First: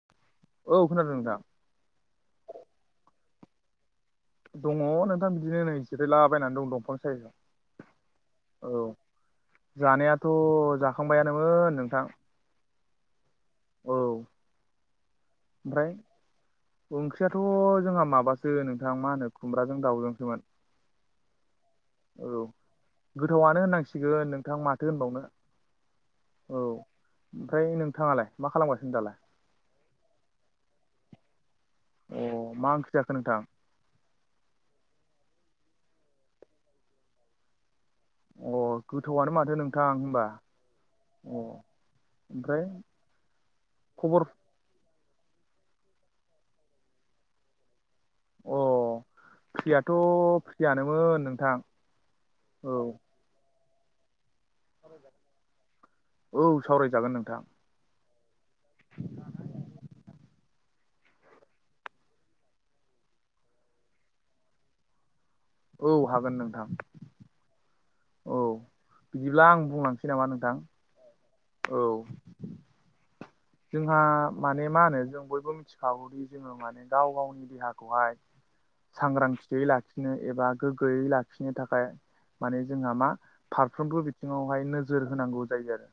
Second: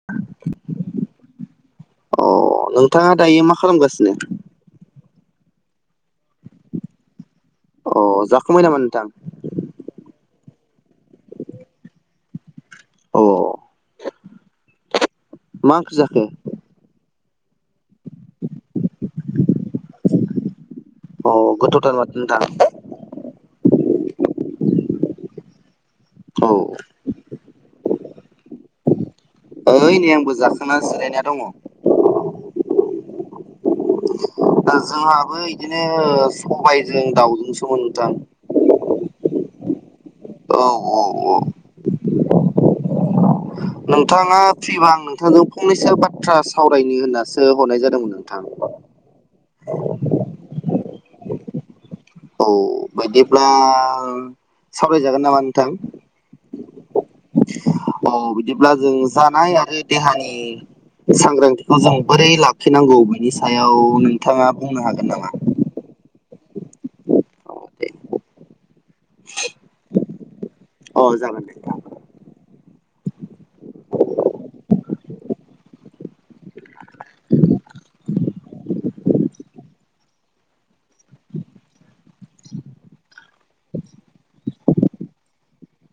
[inaudible] औ खोनादों नोंथां अ नोंथाङा दायो मा खालामगासिनो दङ नोंथां बिदिनो नै जिरोलाबायनानै दं दंफां सायआव अ ज खमायना मान थां जानायाथ' जाखांबायानोमोन नोंथां। अ औ मा ओंख्रि जाखो ओंख्रियाथ' जोंहा माबासो नोंथां मा होनो खुमब्राजों दाउजोंसोमोन। अ गोथाव थार माथो नोंथां औ गोथावआनो होननांसिगोन नोंथां माथो होनबावनो औ ओमफ्राय नोंथाङालाय मा खालामगासिनो दालाय ओइ नै आंबो जाखोना जिरायनाय दङ अ मा ओंख्रि जाखो नोंथां दा जोंहाबो बिदिनो सबायजों दाउजों सोमोनोथां अ गोथावआनो माथो नोंथां होनबा औ औ औ अ ओमफ्राय खबर नोंथाङा फ्रिबा आं नोंथांजों फंनैसो बाथ्रा सावरायनो होननासो हरनाय जादोंमोन नों अ फयाथ' फ्रियानोमोन नोंथां औ बेदिब्ला सावरायजागोन नामा नोंथां। औ सावरायजागोन नोंथां औ बिदिब्ला जों जानाय आरो देहानि सांग्रांथिखौ जों बोरै लाखिनांगौ बेनि सायाव नोंथाङा बुंनो हागोन नामा? औ हागोन नोंथां औ बिदिब्ला आं बुंलांसै नामा नोंथां अ जागोन न औ जोंहा माने मा होनो जों बयबो मिथिखागौदि जोङो माने गाव गावनि देहाखौहाय सांग्रांथियै लाखिनो एबा गोग्गोयै लाखिनो थाखाय माने जोंहा मा फारफ्रोमबो बिथिङावहाय नोजोर होनांगौ जायो आरो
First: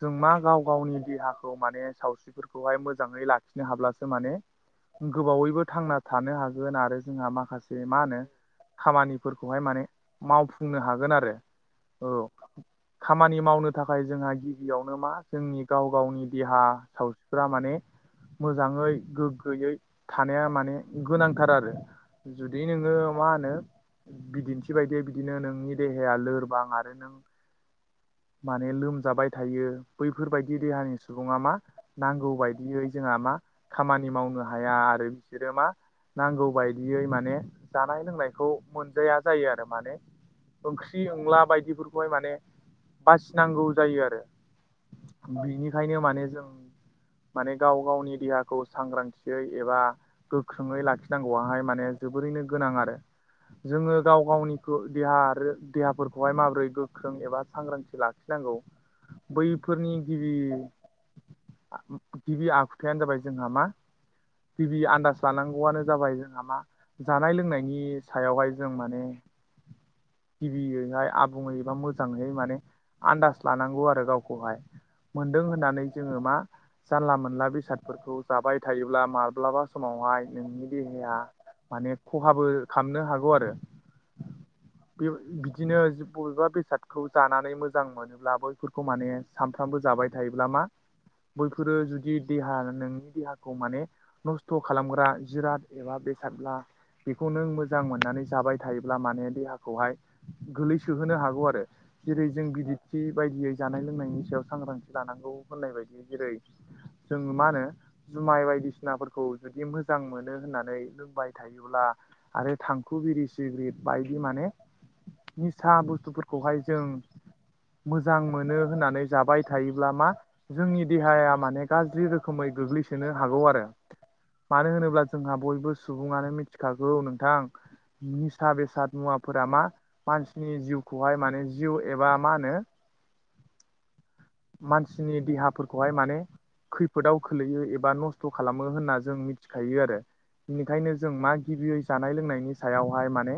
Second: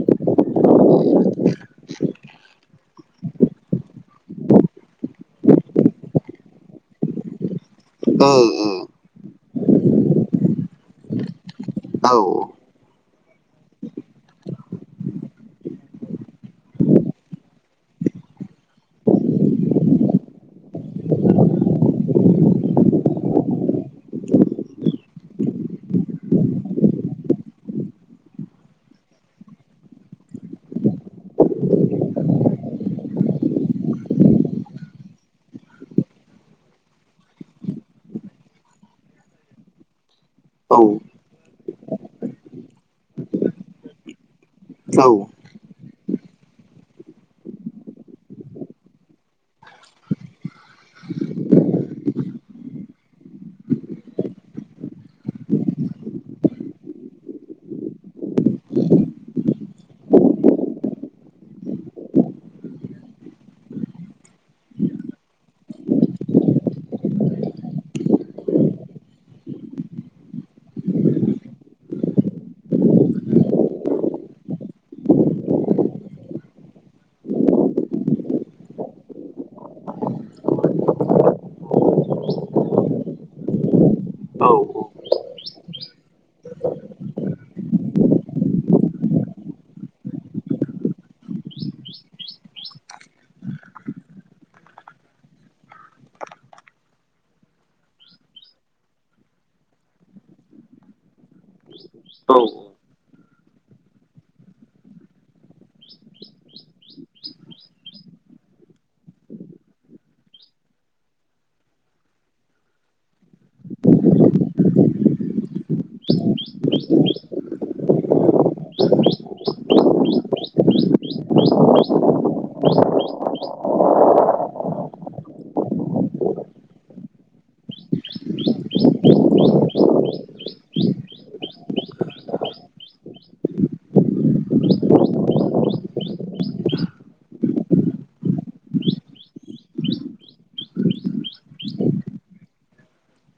जों मा गाव गावनि देहाखौ खौ माने सावस्रिफोरखौहाय मोजाङै लाखिनो हाब्लासो माने गोबावैबो थांना थानो हागोन आरो जोंहा माखासे मा दे होनो ओ खामानिफोरखौहाय माने मावफुंनो हागोन आरो औ खामानि मावनो थाखाय जोंहा गिबियावनो मा जोंनि गाव गावनि देहा सावस्रिफा माने मोजाङै गोग्गोयै थानाया माने गोनांथार आरो जुदि नोङो मा होनो बिदिन्थि बायदियै बिदिनो नोंनि देहाया लोरबां आरो नों माने लोमजाबाय थायो बैफोरबायदि देहानि सुबुङा मा नांगौ बायदियै जोंहा मा खामानि मावनो हाया आरो बिसोरो मा नांगौ बायदियै माने जानाय लोंनायखौ मोनजाया जायो आरो माने औ ओंख्रि अनला बायदिफोरखौहाय माने बासिनांगौ जायो आरो औ बिनिखायनो माने जों माने गाव गावनि देहाखौ सांग्रांथियै एबा गोख्रोङै लाखिनांगौआाहाय माने जोबोरैनो गोनां आरो जोङो गाव गावनिखौ देहा आरो देहाफोरखौहाय माबोरै गोख्रों एबा सांग्रांथि लाख नांगौ बैफोरनि गिबि गिबि आखुथायानो जाबाय जोंहा मा गिबि आन्दाज लानांगौआनो जाबाय जोंहा मा जानाय लोंनायनि सायावहाय जों माने गिबियैहाय आबुङै बा मोजाङै माने आन्दास लानांगौ आरो गावखौहाय मोनदों होननानै जोङो मा जानला मोनला बेसादफोरखौ जाबाय थायोब्ला माब्लाबा समावहाय नोंनि देहाया माने खहाबो खालामनो हागौ आरो औ बे बिदिनो बबेबा बेसादखौ जानानै मोजां मोनोब्ला बयफोर खौ माने सानफ्रामबो जाबाय थायोब्ला मा बैफोरो जुदि देहा नोंनि देहाखौ माने नस्थ' खालामग्रा जिराद एबा बेसादब्ला बेखौ नों मोजां मोननानै जाबाय थायोब्ला माने देहाखौहाय गोलैसोहोनो हागौ आरो जेरै जों औ बििदिरथि बायदियै जानाय लोंनायनि सायाव सांग्रांथि लानांगौ होननाय बायदि जेरै जो मा होनो जुमाय बायदिसिनाफोरखौ जुदि मोजां मोनो होननानै लोंबाय थायो ब्ला आरो थांखु बिरि सिग्रेट बायदि माने निसा बुस्थुफोरखौहाय जों मोजां मोनो होननानै जाबाय थायोब्ला मा जोंनि देहाया माने गाज्रि रोखोमै गोग्लैसोनो हागौ आरो मानो होनोब्ला जोंहा बयबो सुबुङानो मिथिखागौ नोंथां निसा बेसाद मुवाफोरा मा मानसिनि जिउखौहाय माने जिउ एबा मा होनो मानसिनि देहाफोरखौहाय माने खैफोदाव खोलैयो एबा नस्थ' खालामो होनना जों मिथिखायो आरो बेनिखायनो जों मा गिबियै जानाय लोंनायनि सायावहाय माने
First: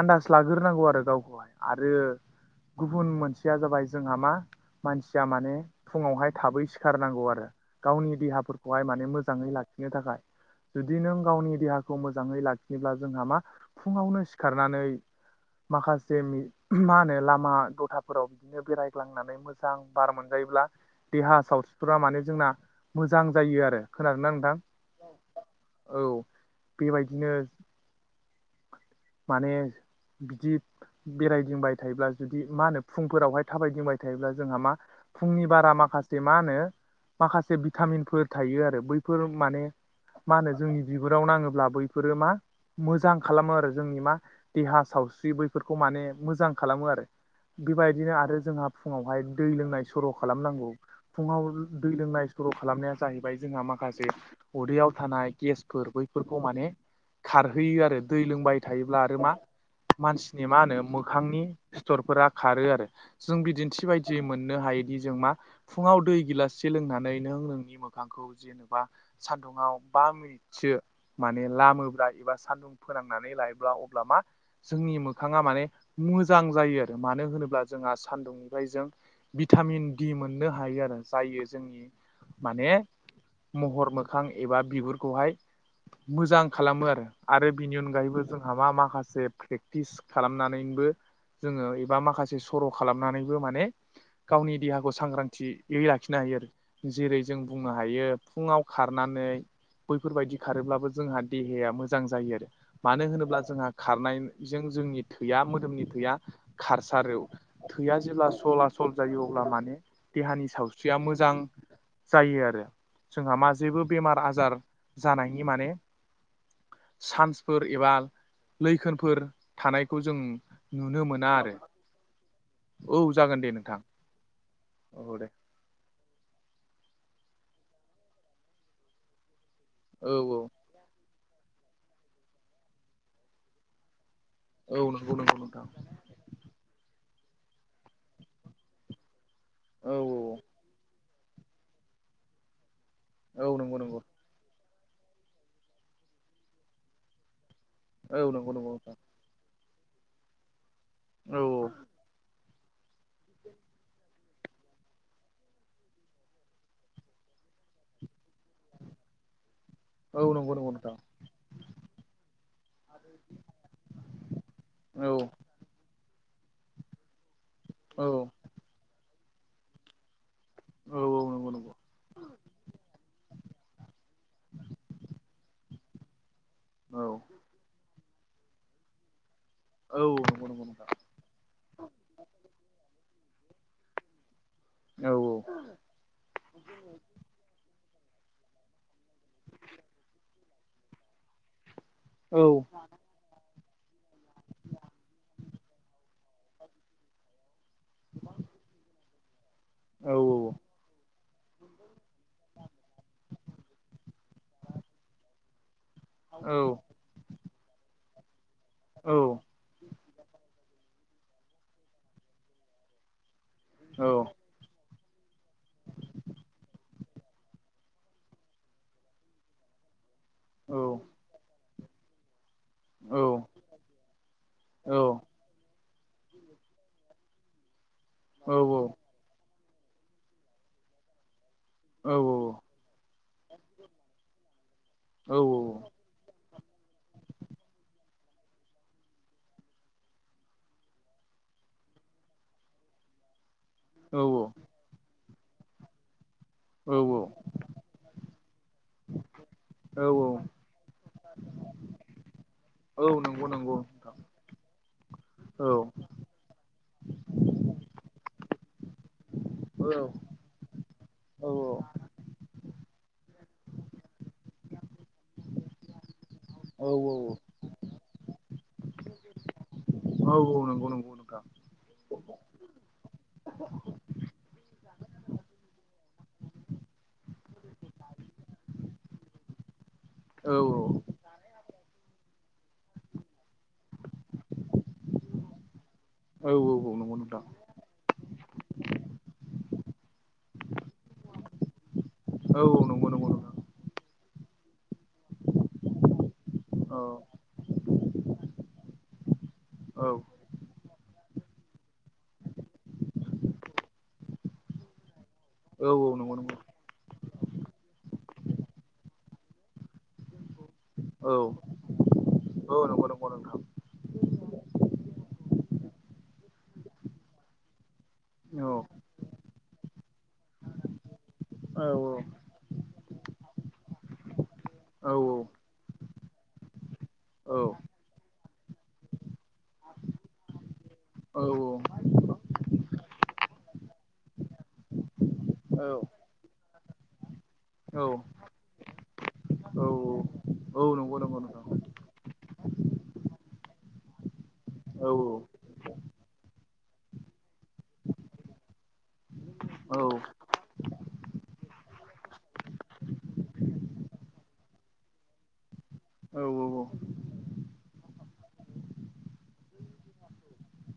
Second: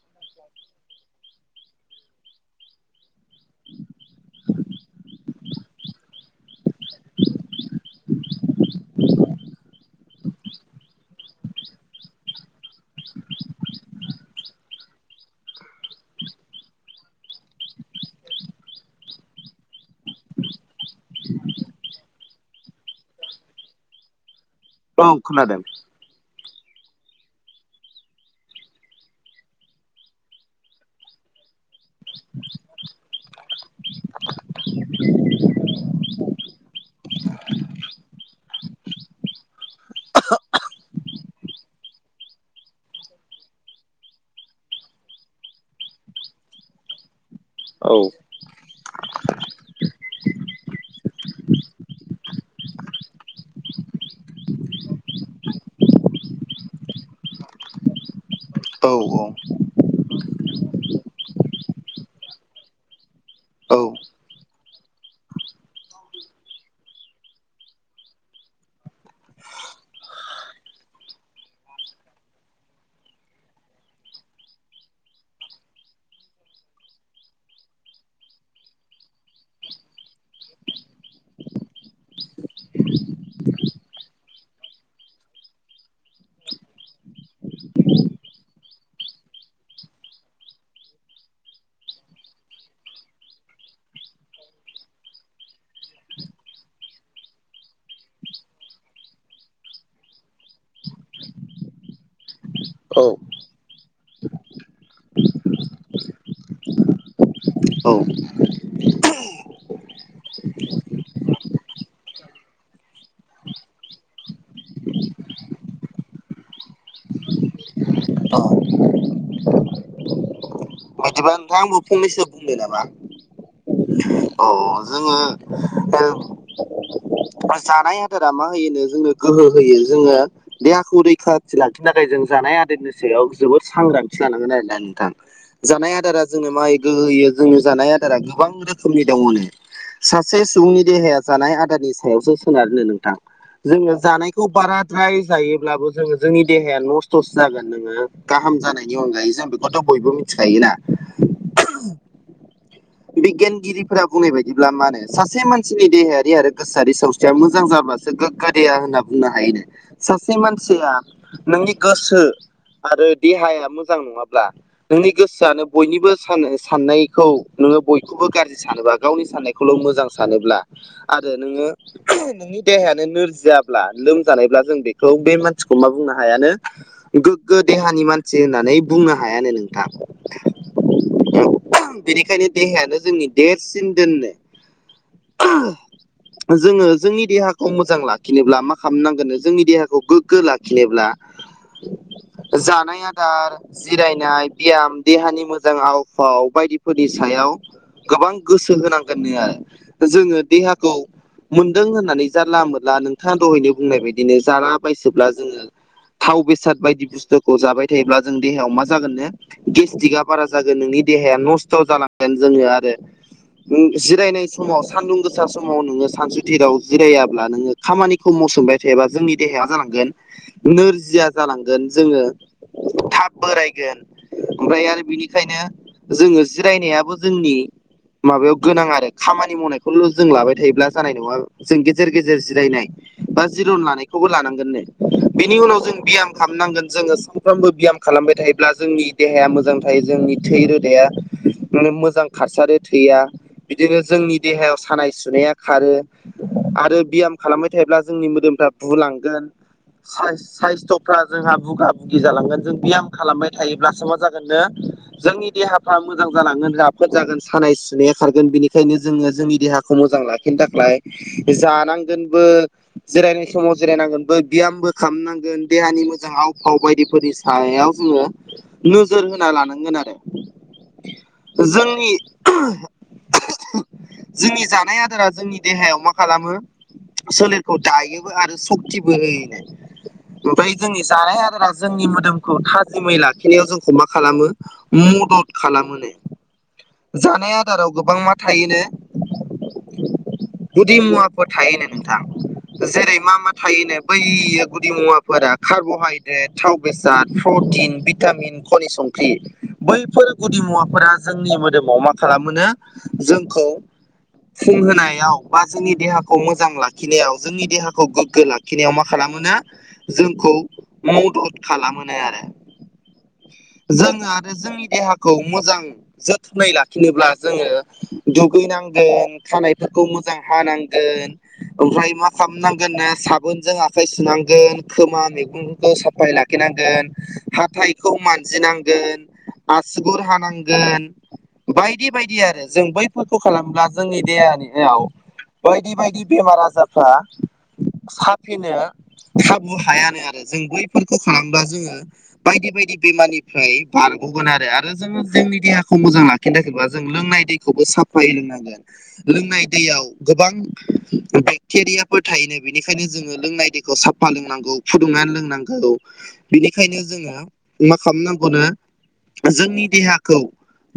आन्दास लाग्रोनांगौ आरो गावखौहाय आरो गुबुन मोनसेया जाबाय जोंहा मा मानसिया माने फुङावहाय थाबै सिखारनांगौ आरो गावनि देहाफोरखौहाय माने मोजाङै लाखिनो थाखाय जुदि नों गावनि देहाखौ मोजाङै लाखियोब्ला जोंहा मा फुङावनो सिखारनानै माखासे मा होनो लामा दथाफोराव बिदिनो बेरायग्लांनानै मोजां मोजां बार मोनजायोब्ला देहा सावस्रिफोरा माने जोंना मोजां जायो आरो खोनादों ना नोंथां औ खुना दं औ बेबायदिनो माने बिदि बेरायदिंबाय थायोब्ला जुदि मा होनो फुंफोरावहाय थाबायदिंबाय थायोब्ला जोंहा मा फुंनि बारा माखासे मा होनो माखासे भिटामिनफोर थायो आरो बैफोर माने मा होनो जोंनि बिबाराव नाङोब्ला बैफोरो मा मोजां खालामो आरो जोंनि मा देहा सावस्रि बैफोरखौ माने मोजां खालामो आरो औ बेबायदिनो आरो जोंहा फुङावहाय दै लोंनाय सर' खालामनांगौ फुङाव दै लोंनाय सर' खालामनाया जाहैबाय जोंहा माखासे उदैयाव थानाय गेसफोर बैफोरखौ माने खारहैयो आरो दै लोंबाय औ थायोब्ला आरो मा मानसिनि मा होनो मोखांनि सिथरफोरा खारो आरो जों बिदिन्थि बाय दि मोननो हायोदि जों मा फुङाव दै गिलाससे लोंनानै नों नोंनि मोखांखौ जेनेबा सान्दुुंाव बा मि खाो माने लामोब्ला एबा सान्दुं फोनांनानै लायोब्ला अब्ला मा जोंनि मोखाङा माने मोजां जायो आरो मानो होनोब्ला जोंहा सान्दुंनिफ्राय जों भिटामिन दि मोननो हायो आरो जायो जोंनि माने महर मोखां एबा बिगुरखौहाय मोजां खालामो आरो। आरो बिनि अनगायैबो जोंहा मा माखासे प्रेक्टिस खालामनानैबो जोङो एबा माखासे सर' खालामनानैबो माने गावनि देहाखौ सांग्रांथियै लाखिनो हायो आरो जेरै जों बुंनो हायो फुङाव खारनानै बैफोरबायदि खारोब्लाबो जोंहा देहाया मोजां जायो आरो औ मानो होनोब्ला जोंहा खारनायजों जोंनि थैया मोदोमनि थैया खारसारो। थैया औ जेब्ला सला सल जायो अब्ला माने देहानि सावस्रिया मोजां जायो आरो जोंहा मा जेबो बेमार आजार जानायनि माने चान्सफोर एबा लैखोनफोर थानायखौ जों नुनो बिदिबा मोना आरो नोंथां आंबो फंनैसो बुंनो नामा औ जागोन दे नों औ जोङो ओ दा जानाय आदारा मा होयोनो जोंनो गोहो होयो औ जोङो औ देहाखौ रैखाथि लाखिनो थाखाय जों जानाय आदारनि सायाव जोबोद सांग्रां जानांगोन आरो ना औ नोंथां। नंगौ नोंथां जानाय आदारा जोंनो मा होयो गोहो होयो जोंनो जानाय आ गोबां रोखोमनि दङ'नो औ सासे सुबुंनि देहाया जानाय आदारनि सायावसो सोनारोनो नोंथां औ नंगौ जोंनो नंगौ जानाय खौ बाराद्राय जायोब्लाबो जोङो जोंनि देहाया नस थ'स जागोन नोङो औ नंगौ गाहाम नंगौ जानायनि नोंथां अनगायै जों बेखौथ' बयबो मिथिखायो ना। औ और। बिगियानगिरिफोरा बुंनाय बायदिब्ला मा होनो सासे मानसिनि देहायारि आरो गोसोआरि सावस्रिया मोजां जाब्ला सो गोग्गा देहा होनना बुंनो हायोनो। औ औ सासे नंगौ नंगौ मानसिया नोंथां नोंनि गोसो आरो देहाया मोजां नङाब्ला नोंनि औ गोस सोआनो बयनिबो सान साननायखौ नोङो औ बयखौबो गाज्रि सानोबा गावनि साननायखौल' मोजां सानोब्ला औ औ आरो नंगौ नोङो नंगौ नोंनि देहायानो नोरजियाब्ला लोमजानायब्ला जों बेखौ बे मानसिखौ मा बुंनो हायानो औ गोग्गो देहानि मानसि होननानै बुंनो हायानो नों औ नंगौ नंगौ नोंथां। बेनिखायनो देहायानो जोंनि देरसिन दोननो। औ औ। जोङो जोंनि देहाखौ मोजां लाखिनोब्ला मा खामनांगोननो जोंनि देहाखौ गोग्गो लाखिनोब्ला औ जानाय आ दार जिरायनाय बियाम देहानि मोजां आव फाव बायदिफोरनि सायाव गोबां गोसो होनांगोननो औ जोङो देहा खौ मोनदों होननानै जारला मोनला नोंथाङा दहायनो बुंनाय बायदिनो जाला बायसोब्ला जोङो थाव औ बेसाद बायदि बुस्थुखौ जाबाय थायोब्ला जों देहायाव मा जागोननो गेस्ट्रिकआ बारा जागोन नोंनि देहाया नस्थ' जालांगोन जोंनिया आरो उम जिरायनाय समाव सान्दुं गोसा समाव नोङो सानसुथिराव जिरायाब्ला नोङो खामानिखौ मावसोमबाय थायोबा जोंनि देहाया जालांगोन नोरजिया जालांगोन जोङो थाब औ बोरायगोन। ओमफ्राय आरो बिनिखायनो जोङो जिरायनायाबो जोंनि माबायाव गोनां आरो। खामानि मावनायखौल' जों लाबाय थायोब्ला जानाय नङा जों गेजेर गेजेर जिरायनाय बा जिरन लानायखौबो लानांगोननो बिनि उनाव जों बियाम खामनांगोन जोङो सानफ्रामबो बियाम खालामबाय थायोब्ला जोंनि देहाया मोजां थायो जोंनि थै रोदाया माने मोजां खारसारो थैया। बिदिनो जोंनि देहायाव सानाय सुनाया खारो आरो बियाम खालामबाय थायोब्ला जोंनि मोदोमफ्रा बुलांगोन औ औ साइस साइसथ' फ्रा जोंहा बुगा बुगि जालांगोन जों औ ब्याम नंगौ खालामबाय नंगौ। [unintelligible] जागोननो जोंनि औ देहाफ्रा मोजां जालांगोन राफोद जागोन सानाय सुनाया खारगोन बेनिखायनो जोङो जोंनि देहाखौ औ मोजां लाखिनो थाखाय औ औ जानांगोनबो जिरायनाय समाव जिरायनांगोनबो बियामबो खामनांगोन देहानि मोजां आव फाव औ बायदिफोरनि सायाव जोङो। नोजोर होना लानांगोन आरो। औ नंगौ नंगौ नोंथां। जोंनि जोंनि जानाय आदारा जोंनि देहायाव मा खालामो? सोलेरखौ दायोबो आरो सक्तिबो होयोनो। औ ओमफ्राय जोंनि जानाय आदारा जोंनि मोदोमखौ थाजिमै लाखिनायाव जों मा खालामो मदद खालामोनो औ औ नंगौ नोंथां जानाय आ दाराव गोबां मा थायोनो गुदि मुवाफोर थायोनो नोंथां। औ औ नंगौ नंगौ जेरै-मा मा नोंथां थायोनो बैयो गुदि मुवाफोरा कार्ब'हाइद्रे ड थाव औ बेसाद प्रटिन भिटामिन खनि संख्रि औ बैफोर गुदि मुवाफोरा जोंनि मोदोमाव मा खालामोनो जोंखौ फुं होनायाव बा जोंनि औ नंगौ देहाखौ नंगौ मोजां लाखि खिनायाव जोंनि देहाखौ गोग्गो लाखिनायाव मा खालामोनो जोंखौ औ मदद खालामोनो आरो। औ नंगौ नंगौ नोंथां जोङो आरो जोंनि देहाखौ मोजां जोथोनै लाखिनोब्ला जोङो औ दुगैनांगोन खानायफोरखौ मोजां हानांगोन औ ओमफाय मा खालामनांगोन नो साबोनजों आखाय सुनांगोन औ खोमा औ मैगंफोरखौ साफाय लाखि नांगोन। औ। बेखौ मानजिनांगोन आसुगुर हानांगोन। औ औ नंगौ बायदि बायदि आरो जों बैफोरखौ खालामोब्ला जोंनि देहानियाव नोंथां औ बायदि बायदि बेमार आजारफ्रा औ साफिनो खाबु हायानो आरो जों बैफोरखौ खालामब्ला जोङो बायदि बायदि बेमारनिफ्राय बारग'गोन आरो। आरो जोङो जोंनि देहाखौ मोजां लाखिनो थाखायबा जों लोंनाय दैखौबो साफ फायै लोंनांगोन। लोंनाय दैयाव गोबां बेक्टेरियाफोर थायोनो बेनिखायनो जोङो लोंनाय दैखौ साब फा लोंनांगौ फुदुंनानै लोंनांगौ बिनिखायनो जोङो मा खालामनांगौनो जोंनि देहाखौ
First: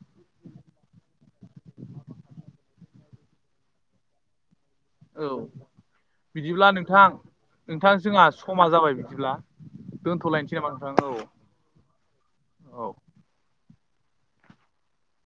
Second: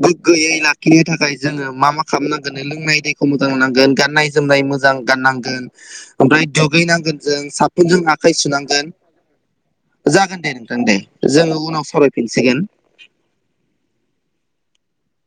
गोग्गोयै लाखिनो थाखाय जोङो मा मा खालामनांगोननो लोंनाय दैखौ मोजां लोंनांगोन गाननाय जोमनाय मोजां गाननांगोन। ओमफ्राय बिदिब्ला नोंथां दुगैनांगोन जों नोंथां सााबफुनजों जोंहा आखाय समा सुनांगोन। जाबाय बिदिब्ला जागोन दे दोनथ'लायनोसै नामा नोंथां दे औ जोङो उनाव सावरायफिनसिगोन। औ।